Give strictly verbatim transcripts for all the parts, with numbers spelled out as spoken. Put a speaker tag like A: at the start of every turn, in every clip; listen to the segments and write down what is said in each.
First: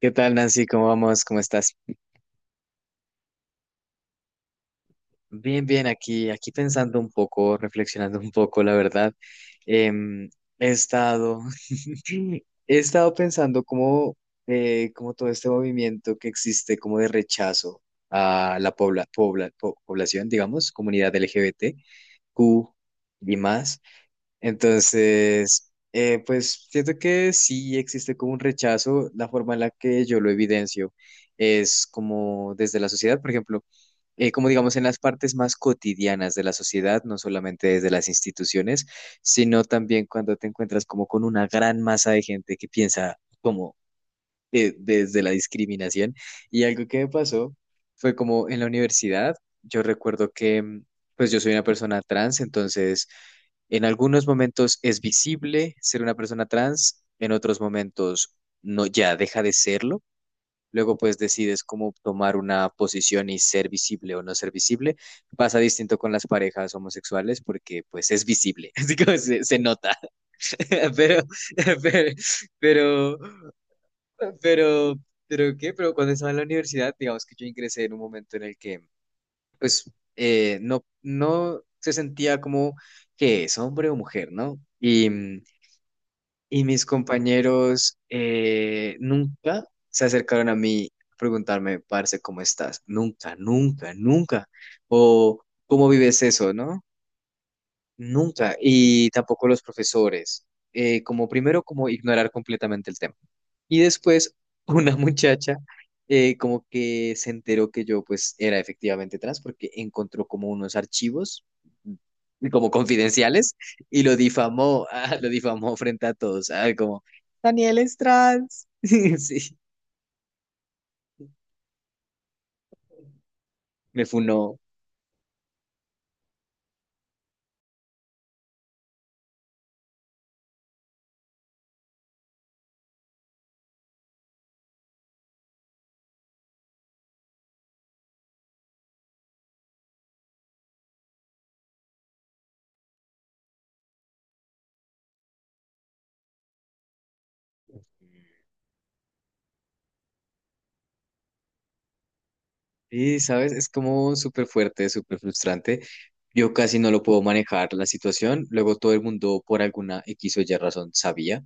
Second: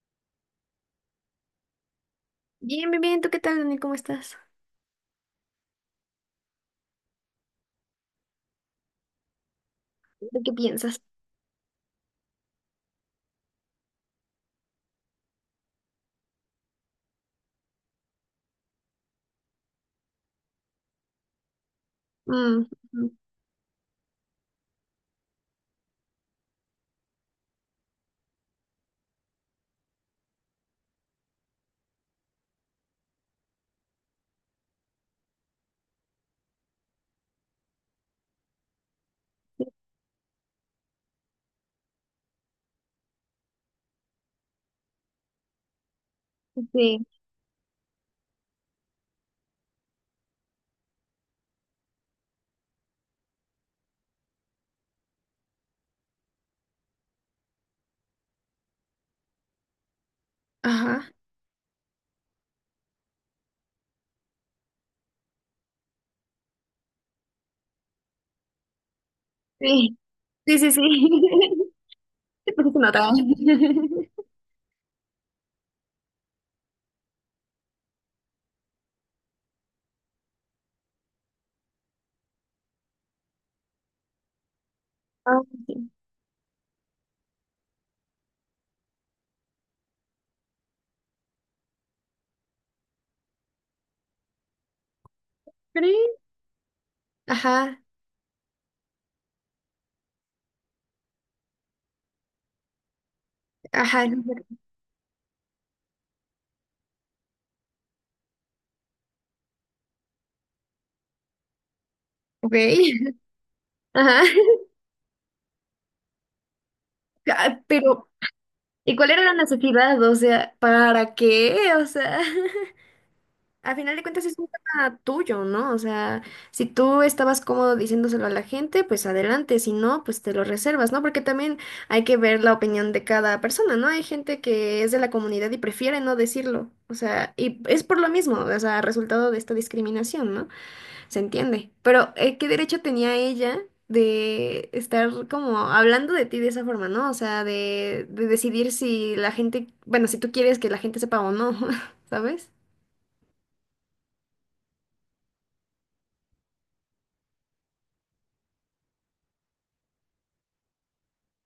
A: ¿Qué tal, Nancy? ¿Cómo vamos? ¿Cómo estás?
B: Bien, bien, bien. ¿Tú qué tal, Dani? ¿Cómo estás?
A: Bien, bien, aquí, aquí pensando un poco, reflexionando un poco, la verdad. Em,
B: ¿De qué
A: he
B: piensas?
A: estado, he estado pensando cómo, eh, cómo todo este movimiento que existe como de rechazo a la pobla, pobla- po- población, digamos, comunidad L G B T
B: Mm,
A: Q
B: mm,
A: y más. Entonces, eh, pues siento que sí existe como un rechazo, la forma en la que yo lo evidencio es como desde la sociedad, por ejemplo. Eh, como digamos, en las partes más cotidianas de la sociedad, no solamente desde las instituciones, sino también cuando te encuentras como con una gran masa de gente que piensa como eh, desde la discriminación. Y algo que
B: sí.
A: me pasó fue como en la universidad, yo recuerdo que mm, pues yo soy una persona trans, entonces en algunos momentos es visible ser una persona trans, en otros momentos no, ya deja de serlo. Luego
B: Ajá.
A: pues decides cómo tomar una posición y ser visible o no ser visible. Pasa distinto con las parejas homosexuales porque pues es visible, así que se, se nota.
B: Sí, sí, sí, sí.
A: Pero,
B: Porque se nota.
A: pero, pero, pero, pero, ¿qué? Pero cuando estaba en la universidad, digamos que yo ingresé en un momento en el que pues eh, no, no se sentía como que es hombre o mujer, ¿no? Y,
B: Ah,
A: mm,
B: sí.
A: y mis compañeros eh, nunca se acercaron a mí a preguntarme, parce, ¿cómo estás? Nunca, nunca, nunca. O, ¿cómo
B: ¿Crees?
A: vives eso, no?
B: Ajá,
A: Nunca. Y tampoco los profesores. Eh, como primero, como ignorar completamente el tema. Y
B: ajá.
A: después una muchacha eh, como que se enteró que yo pues era efectivamente trans porque encontró como unos archivos mm,
B: Ok.
A: como confidenciales y lo
B: Ajá.
A: difamó, ah, lo difamó frente a todos, ah, como
B: Ah,
A: Daniel es
B: pero,
A: trans.
B: ¿y cuál era la
A: Sí,
B: necesidad? O sea, ¿para qué? O sea. Al final de
A: me
B: cuentas es un
A: funó.
B: tema tuyo, ¿no? O sea, si tú estabas cómodo diciéndoselo a la gente, pues adelante, si no, pues te lo reservas, ¿no? Porque también hay que ver la opinión de cada persona, ¿no? Hay gente que es de la comunidad y prefiere no decirlo, o sea, y es por lo mismo, o sea, resultado de esta discriminación, ¿no? Se entiende. Pero, eh, ¿qué derecho tenía ella de estar como hablando de ti de esa forma, ¿no? O sea, de, de decidir si la gente, bueno, si tú quieres que la gente sepa o no, ¿sabes?
A: Sí, sabes, es como súper fuerte, súper frustrante. Yo casi no lo puedo manejar la situación. Luego todo el mundo por alguna X o Y razón sabía.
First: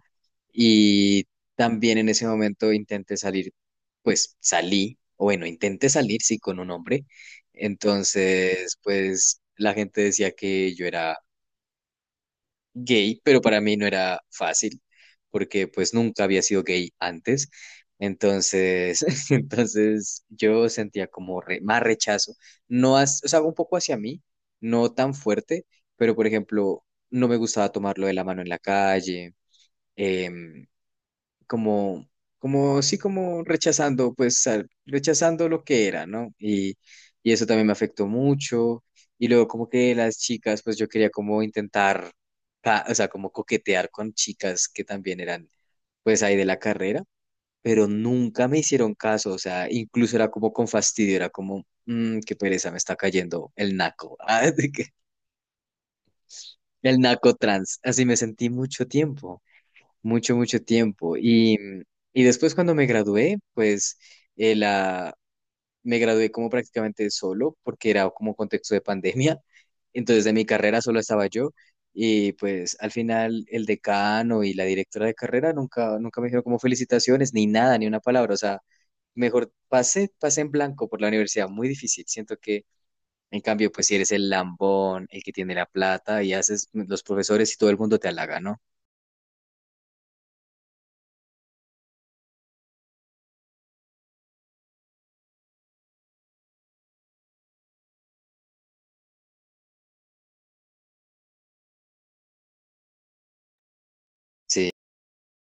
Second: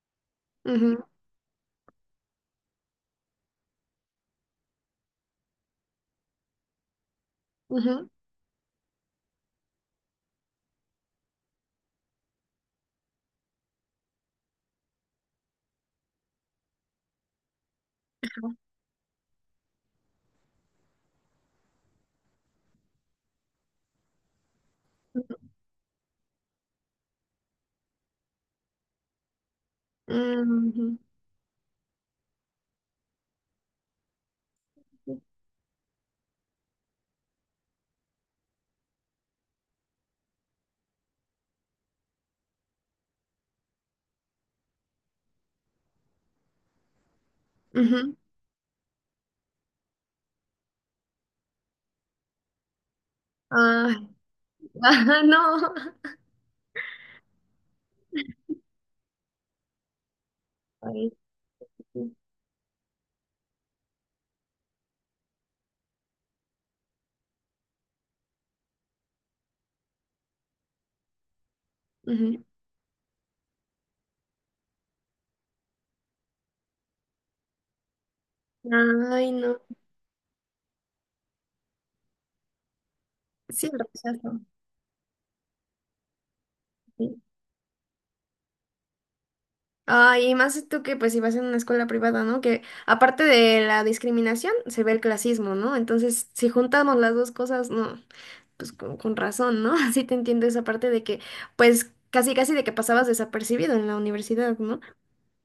B: Ujú,
A: Y también en ese momento intenté salir, pues salí, o bueno, intenté salir, sí, con un hombre.
B: ujú.
A: Entonces, pues la gente decía que yo era gay, pero para mí no era fácil, porque pues nunca había sido gay antes. Entonces, entonces yo sentía como re- más rechazo, no, as- o sea, un poco hacia mí, no tan fuerte, pero por ejemplo, no me gustaba tomarlo de la mano en la calle, em,
B: Ujú,
A: como, como, sí, como rechazando, pues, al- rechazando lo que era, ¿no? Y, y eso también me afectó mucho. Y luego como que las chicas, pues yo quería como intentar, ca- o sea, como coquetear con chicas que también eran, pues, ahí de la carrera, pero
B: ujú.
A: nunca me hicieron caso, o sea, incluso era como con fastidio, era como, "Mm, qué pereza, me está cayendo el
B: Ay,
A: naco, ah, de que-
B: ah, no.
A: el naco trans, así me sentí mucho tiempo mucho, mucho
B: Ay,
A: tiempo. Y,
B: sí.
A: y después cuando me gradué, pues eh, la, me gradué como prácticamente solo, porque era como contexto de pandemia. Entonces de mi carrera solo estaba yo. Y
B: Ujú.
A: pues al final el decano y la directora de carrera nunca, nunca me dijeron como felicitaciones, ni nada, ni una palabra. O sea,
B: Ay,
A: mejor
B: no.
A: pasé, pasé en blanco por la universidad. Muy difícil. Siento que en
B: Sí,
A: cambio,
B: el
A: pues si eres el
B: rechazo.
A: lambón, el que tiene la plata y haces los
B: Sí.
A: profesores y todo el mundo te halaga, ¿no?
B: Ay, y más tú que pues si vas en una escuela privada, ¿no? Que aparte de la discriminación, se ve el clasismo, ¿no? Entonces, si juntamos las dos cosas, no, pues con, con razón, ¿no? Así te entiendo esa parte de que, pues, casi casi de que pasabas desapercibido en la universidad,
A: Sí,
B: ¿no?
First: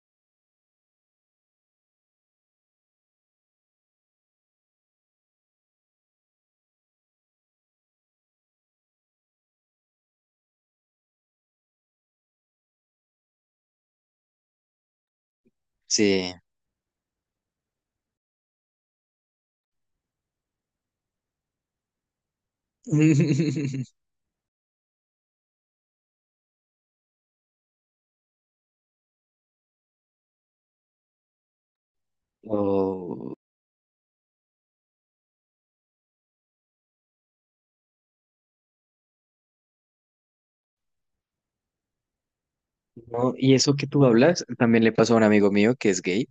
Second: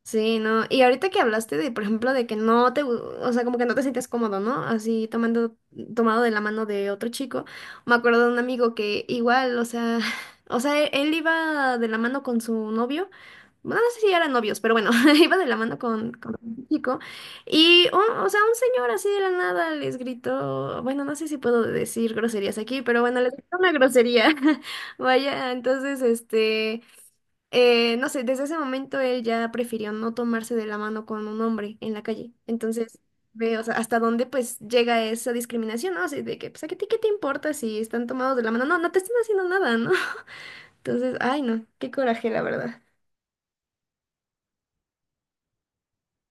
B: Sí, ¿no? Y ahorita que hablaste de, por ejemplo, de que no te, gu- o sea, como que no te sientes cómodo, ¿no? Así tomando, tomado de la mano de otro chico. Me acuerdo de un amigo que igual, o sea, o sea, e- él iba de la mano con su novio. Bueno, no sé si eran novios, pero bueno, iba de la mano con,
A: sí.
B: con un chico. Y, un- o sea, un señor así de la nada les gritó, bueno, no sé si puedo decir groserías aquí, pero bueno, les gritó una grosería. Vaya, entonces, este. Eh, no sé, desde ese momento él ya prefirió no tomarse de la mano con un hombre en la calle. Entonces,
A: Oh,
B: ve, o sea, hasta dónde pues llega esa discriminación, ¿no? Así de que, pues, ¿a ti qué te importa si están tomados de la mano? No, no te están haciendo nada, ¿no? Entonces, ay, no, qué coraje, la verdad.
A: no, y eso que tú hablas también le pasó a un amigo mío que es gay.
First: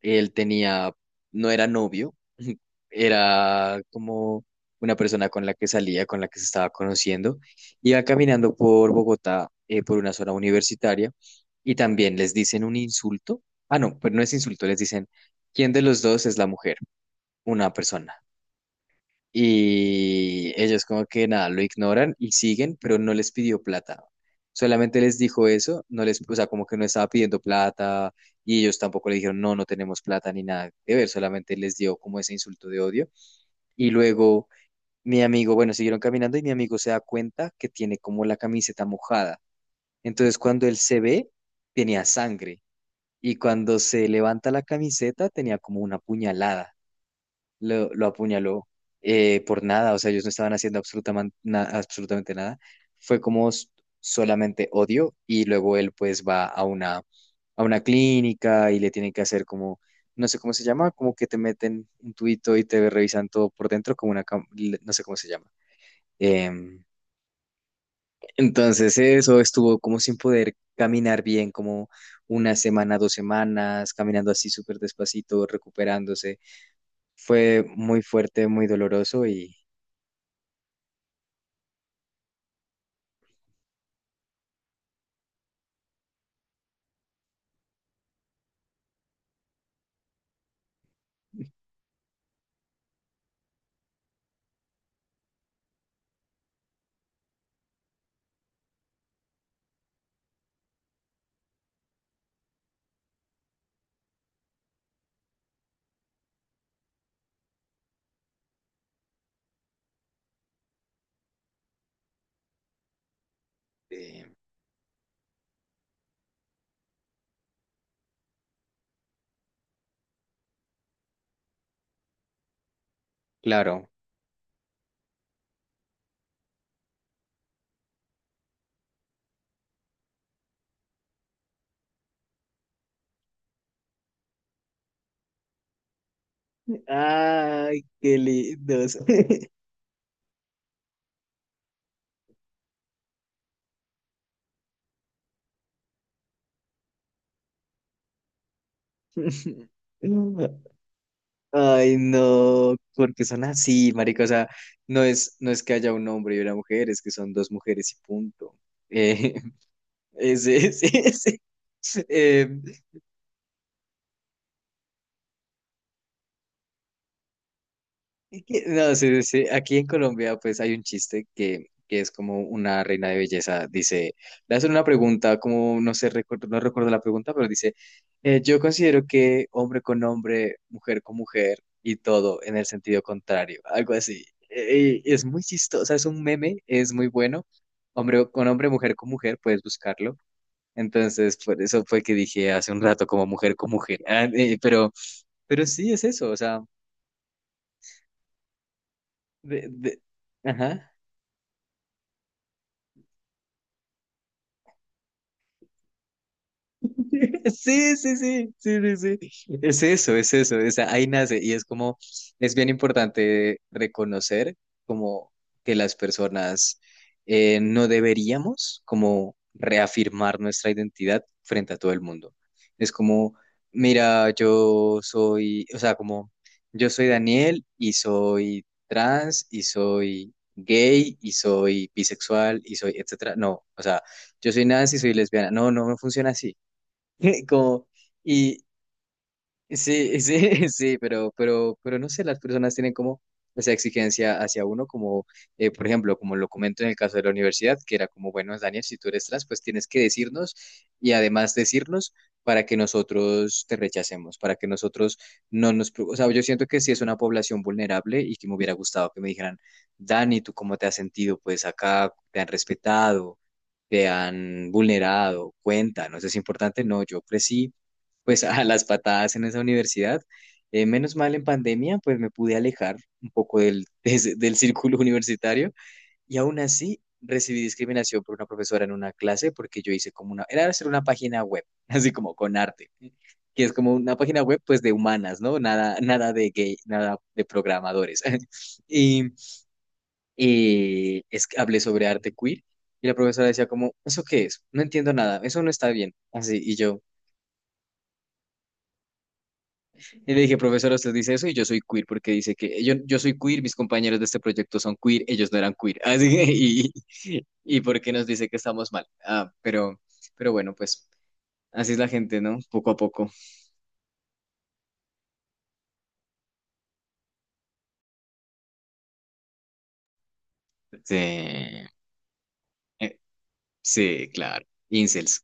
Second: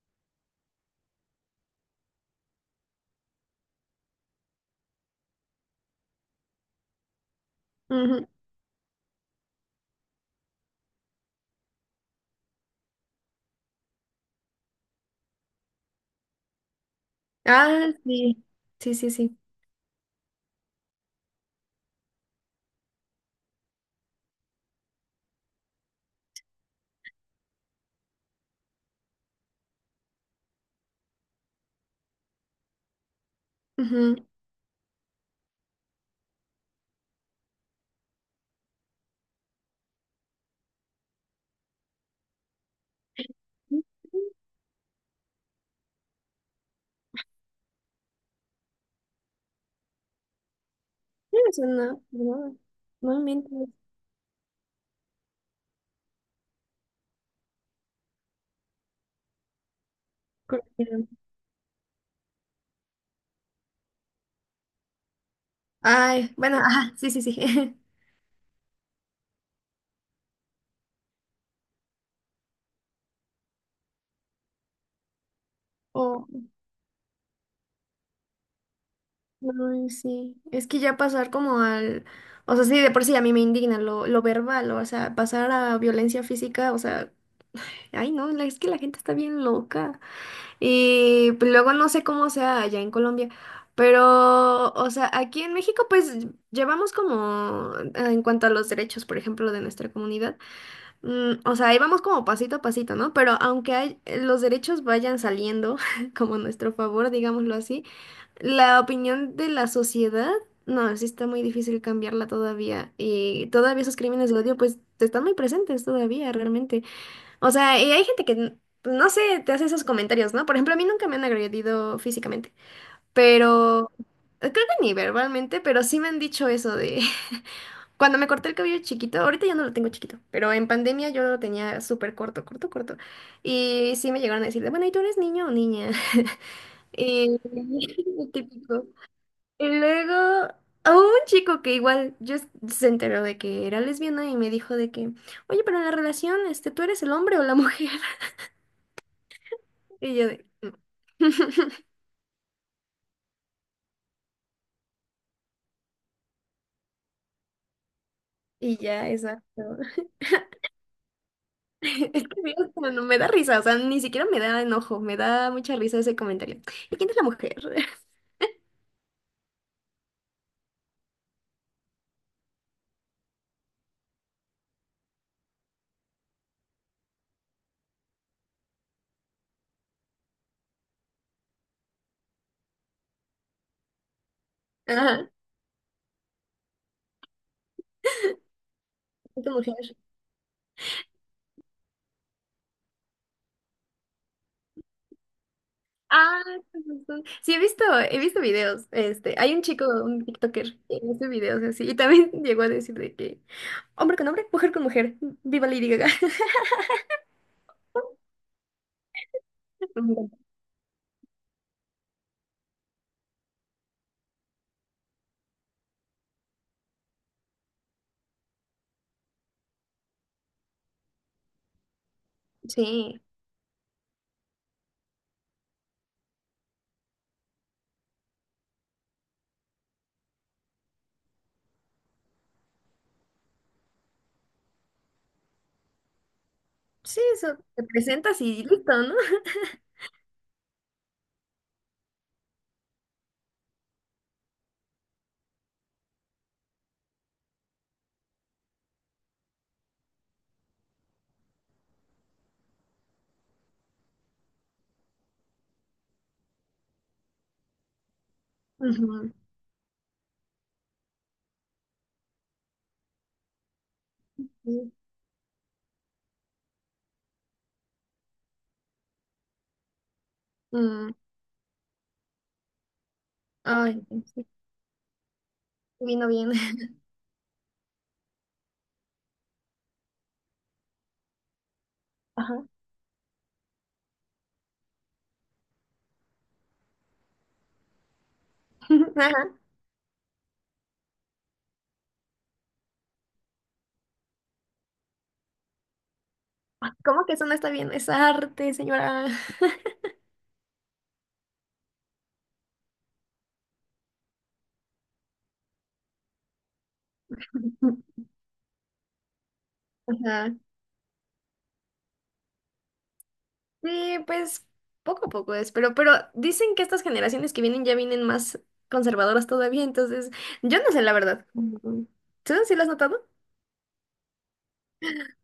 A: Él tenía, no era novio, era como una persona con la que salía, con la que se estaba conociendo. Iba
B: Ujú.
A: caminando por Bogotá, eh, por una zona universitaria, y también les dicen un insulto. Ah, no, pero no es insulto, les dicen, ¿quién de los dos es la mujer? Una
B: Ah,
A: persona.
B: sí, sí, sí, sí.
A: Y ellos como que nada, lo ignoran y siguen, pero no les pidió plata. Solamente les dijo eso, no les, o sea, como que no estaba pidiendo plata y ellos tampoco le dijeron, no, no tenemos plata ni nada que ver, solamente les dio como ese insulto de odio. Y
B: Ujú.
A: luego mi amigo, bueno, siguieron caminando y mi amigo se da cuenta que tiene como la camiseta mojada. Entonces cuando él se ve, tenía sangre y cuando
B: Sí,
A: se levanta la camiseta tenía como una puñalada lo, lo apuñaló eh, por nada, o sea, ellos no estaban haciendo absolutamente,
B: me suena.
A: absolutamente
B: No,
A: nada,
B: no
A: fue como
B: mientes.
A: s- solamente odio y luego él pues va a una, a una clínica y le tienen que hacer como, no sé cómo se llama,
B: Coraje.
A: como que te meten un tubito y te revisan todo por dentro como una, cam- l- no sé cómo se llama.
B: Ay, bueno,
A: Em,
B: ajá, sí, sí, sí.
A: entonces eso estuvo como sin poder caminar bien, como una semana, dos semanas, caminando así súper despacito, recuperándose.
B: O-
A: Fue muy fuerte, muy doloroso.
B: ay, sí, es que ya pasar como al, o sea, sí, de por sí a mí me indigna lo, lo verbal, o sea, pasar a violencia física, o sea, ay no, la- es que la gente está bien loca. Y pues, luego no sé cómo sea allá en Colombia, pero, o sea, aquí en México pues llevamos como, eh, en cuanto a los derechos, por ejemplo, de nuestra comunidad, mm, o sea, ahí vamos como pasito a pasito, ¿no? Pero aunque hay, los derechos vayan saliendo como a nuestro favor, digámoslo así. La opinión de la sociedad, no, sí está muy difícil cambiarla todavía. Y todavía esos
A: Eh,
B: crímenes de odio, pues, están muy presentes todavía, realmente. O sea, y hay gente que, n- no sé, te hace esos comentarios, ¿no? Por ejemplo, a mí nunca me han agredido físicamente,
A: claro.
B: pero eh, creo que ni verbalmente, pero sí me han dicho eso de... Cuando me corté el cabello chiquito, ahorita ya no lo tengo chiquito, pero en pandemia yo lo tenía súper corto, corto, corto. Y sí me llegaron a decir, de, bueno, ¿y tú eres niño o niña? Y
A: Ay, qué
B: típico.
A: lindos.
B: Y luego, a un chico que igual yo s- se enteró de que era lesbiana y me dijo de que, oye, pero en la relación, este, ¿tú eres el hombre o la mujer? Y yo de... "Mm".
A: Ay, no, porque son así, marica. O sea, no es, no es que haya un hombre y una mujer, es que son dos mujeres y punto.
B: Y ya,
A: Eh,
B: exacto.
A: ese, ese, ese.
B: Es que
A: eh,
B: Dios, no, no, me da risa, o sea, ni siquiera me da enojo, me da mucha risa ese comentario. ¿Y quién es la mujer?
A: Es que- No, sí, sí, sí. Aquí en Colombia, pues hay un chiste que, que es como una reina de belleza. Dice, le hacen una pregunta, como no sé, recu- no recuerdo la pregunta, pero dice, eh, yo considero que hombre con hombre, mujer con mujer y todo en el sentido contrario, algo así. Eh, y
B: Ajá,
A: es
B: ¿quién
A: muy chistoso, es un meme, es muy bueno. Hombre con hombre, mujer con mujer,
B: es la
A: puedes
B: mujer?
A: buscarlo. Entonces, por eso fue que dije hace un rato como mujer con mujer. Ah, eh, pero, pero sí es eso, o
B: Ah,
A: sea,
B: con razón. Sí, he visto, he visto videos. Este, hay un
A: de,
B: chico,
A: de-
B: un TikToker,
A: ajá.
B: que hace videos así, y también llegó a decir de que hombre con hombre, mujer con mujer, viva Lady Gaga.
A: Sí, sí, sí, sí, sí, sí. Es eso,
B: Ujú.
A: es eso, es, ahí nace y es como, es bien importante reconocer como que las personas eh, no deberíamos como reafirmar nuestra identidad frente a todo el mundo. Es
B: Sí,
A: como, mira, yo soy, o sea, como, yo soy Daniel y soy trans y soy gay y soy bisexual y soy, etcétera. No, o sea, yo soy Nancy y soy lesbiana. No, no, no funciona así.
B: sí, eso, te
A: Como,
B: presentas
A: y
B: y listo, ¿no?
A: sí, sí, sí, pero, pero, pero no sé, las personas tienen como esa exigencia hacia uno, como, eh, por ejemplo, como lo comento en el caso de la universidad, que era como, bueno, Daniel, si tú eres trans, pues tienes que decirnos y además decirnos para que nosotros te rechacemos, para que nosotros no nos... pro- O sea, yo siento que sí es una población vulnerable y que me hubiera gustado que me
B: Ujú,
A: dijeran, Dani, ¿tú cómo te has sentido? Pues acá te han respetado, te han
B: sí.
A: vulnerado, cuenta, no es importante, no, yo crecí pues a las patadas en esa universidad. Eh,
B: Mm,
A: menos mal en pandemia, pues me pude alejar un poco del,
B: ay,
A: de ese-
B: sí,
A: del círculo universitario
B: vino
A: y
B: bien.
A: aún así recibí discriminación por una profesora en una clase porque yo hice como una, era hacer una página web, así como con
B: Ajá.
A: arte, que es como una página web pues de humanas, ¿no? Nada, nada de gay, nada de programadores. Y,
B: Ajá.
A: y es que hablé sobre arte queer y la profesora decía como, ¿eso qué es? No entiendo nada, eso no está bien. Así, y
B: Ay,
A: yo...
B: ¿cómo que eso no está bien? Es arte, señora.
A: Y le dije, profesora, usted dice eso y yo soy queer porque dice que yo, yo soy queer, mis compañeros de este proyecto son queer, ellos no eran queer. Así que, y, y porque nos dice que estamos mal. Ah, pero, pero
B: Ajá.
A: bueno, pues así es la gente, ¿no? Poco a poco.
B: Sí, pues poco a poco es, pero, pero dicen que estas generaciones que vienen ya vienen más conservadoras todavía, entonces yo no sé la
A: Sí,
B: verdad.
A: eh,
B: Ujú. ¿Tú sí lo has notado?
A: sí, claro. Incels.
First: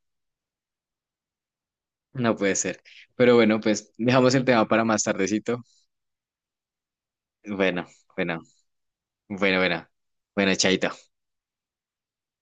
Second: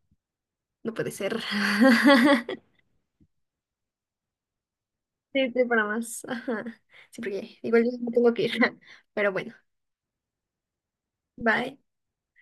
B: No puede ser.
A: No puede ser. Pero bueno, pues dejamos el tema para más
B: Sí,
A: tardecito.
B: sí, para más. Ajá. Sí, porque igual
A: Bueno,
B: yo me tengo
A: bueno,
B: que ir. Pero bueno,
A: bueno, bueno. Bueno, chaito.
B: bye.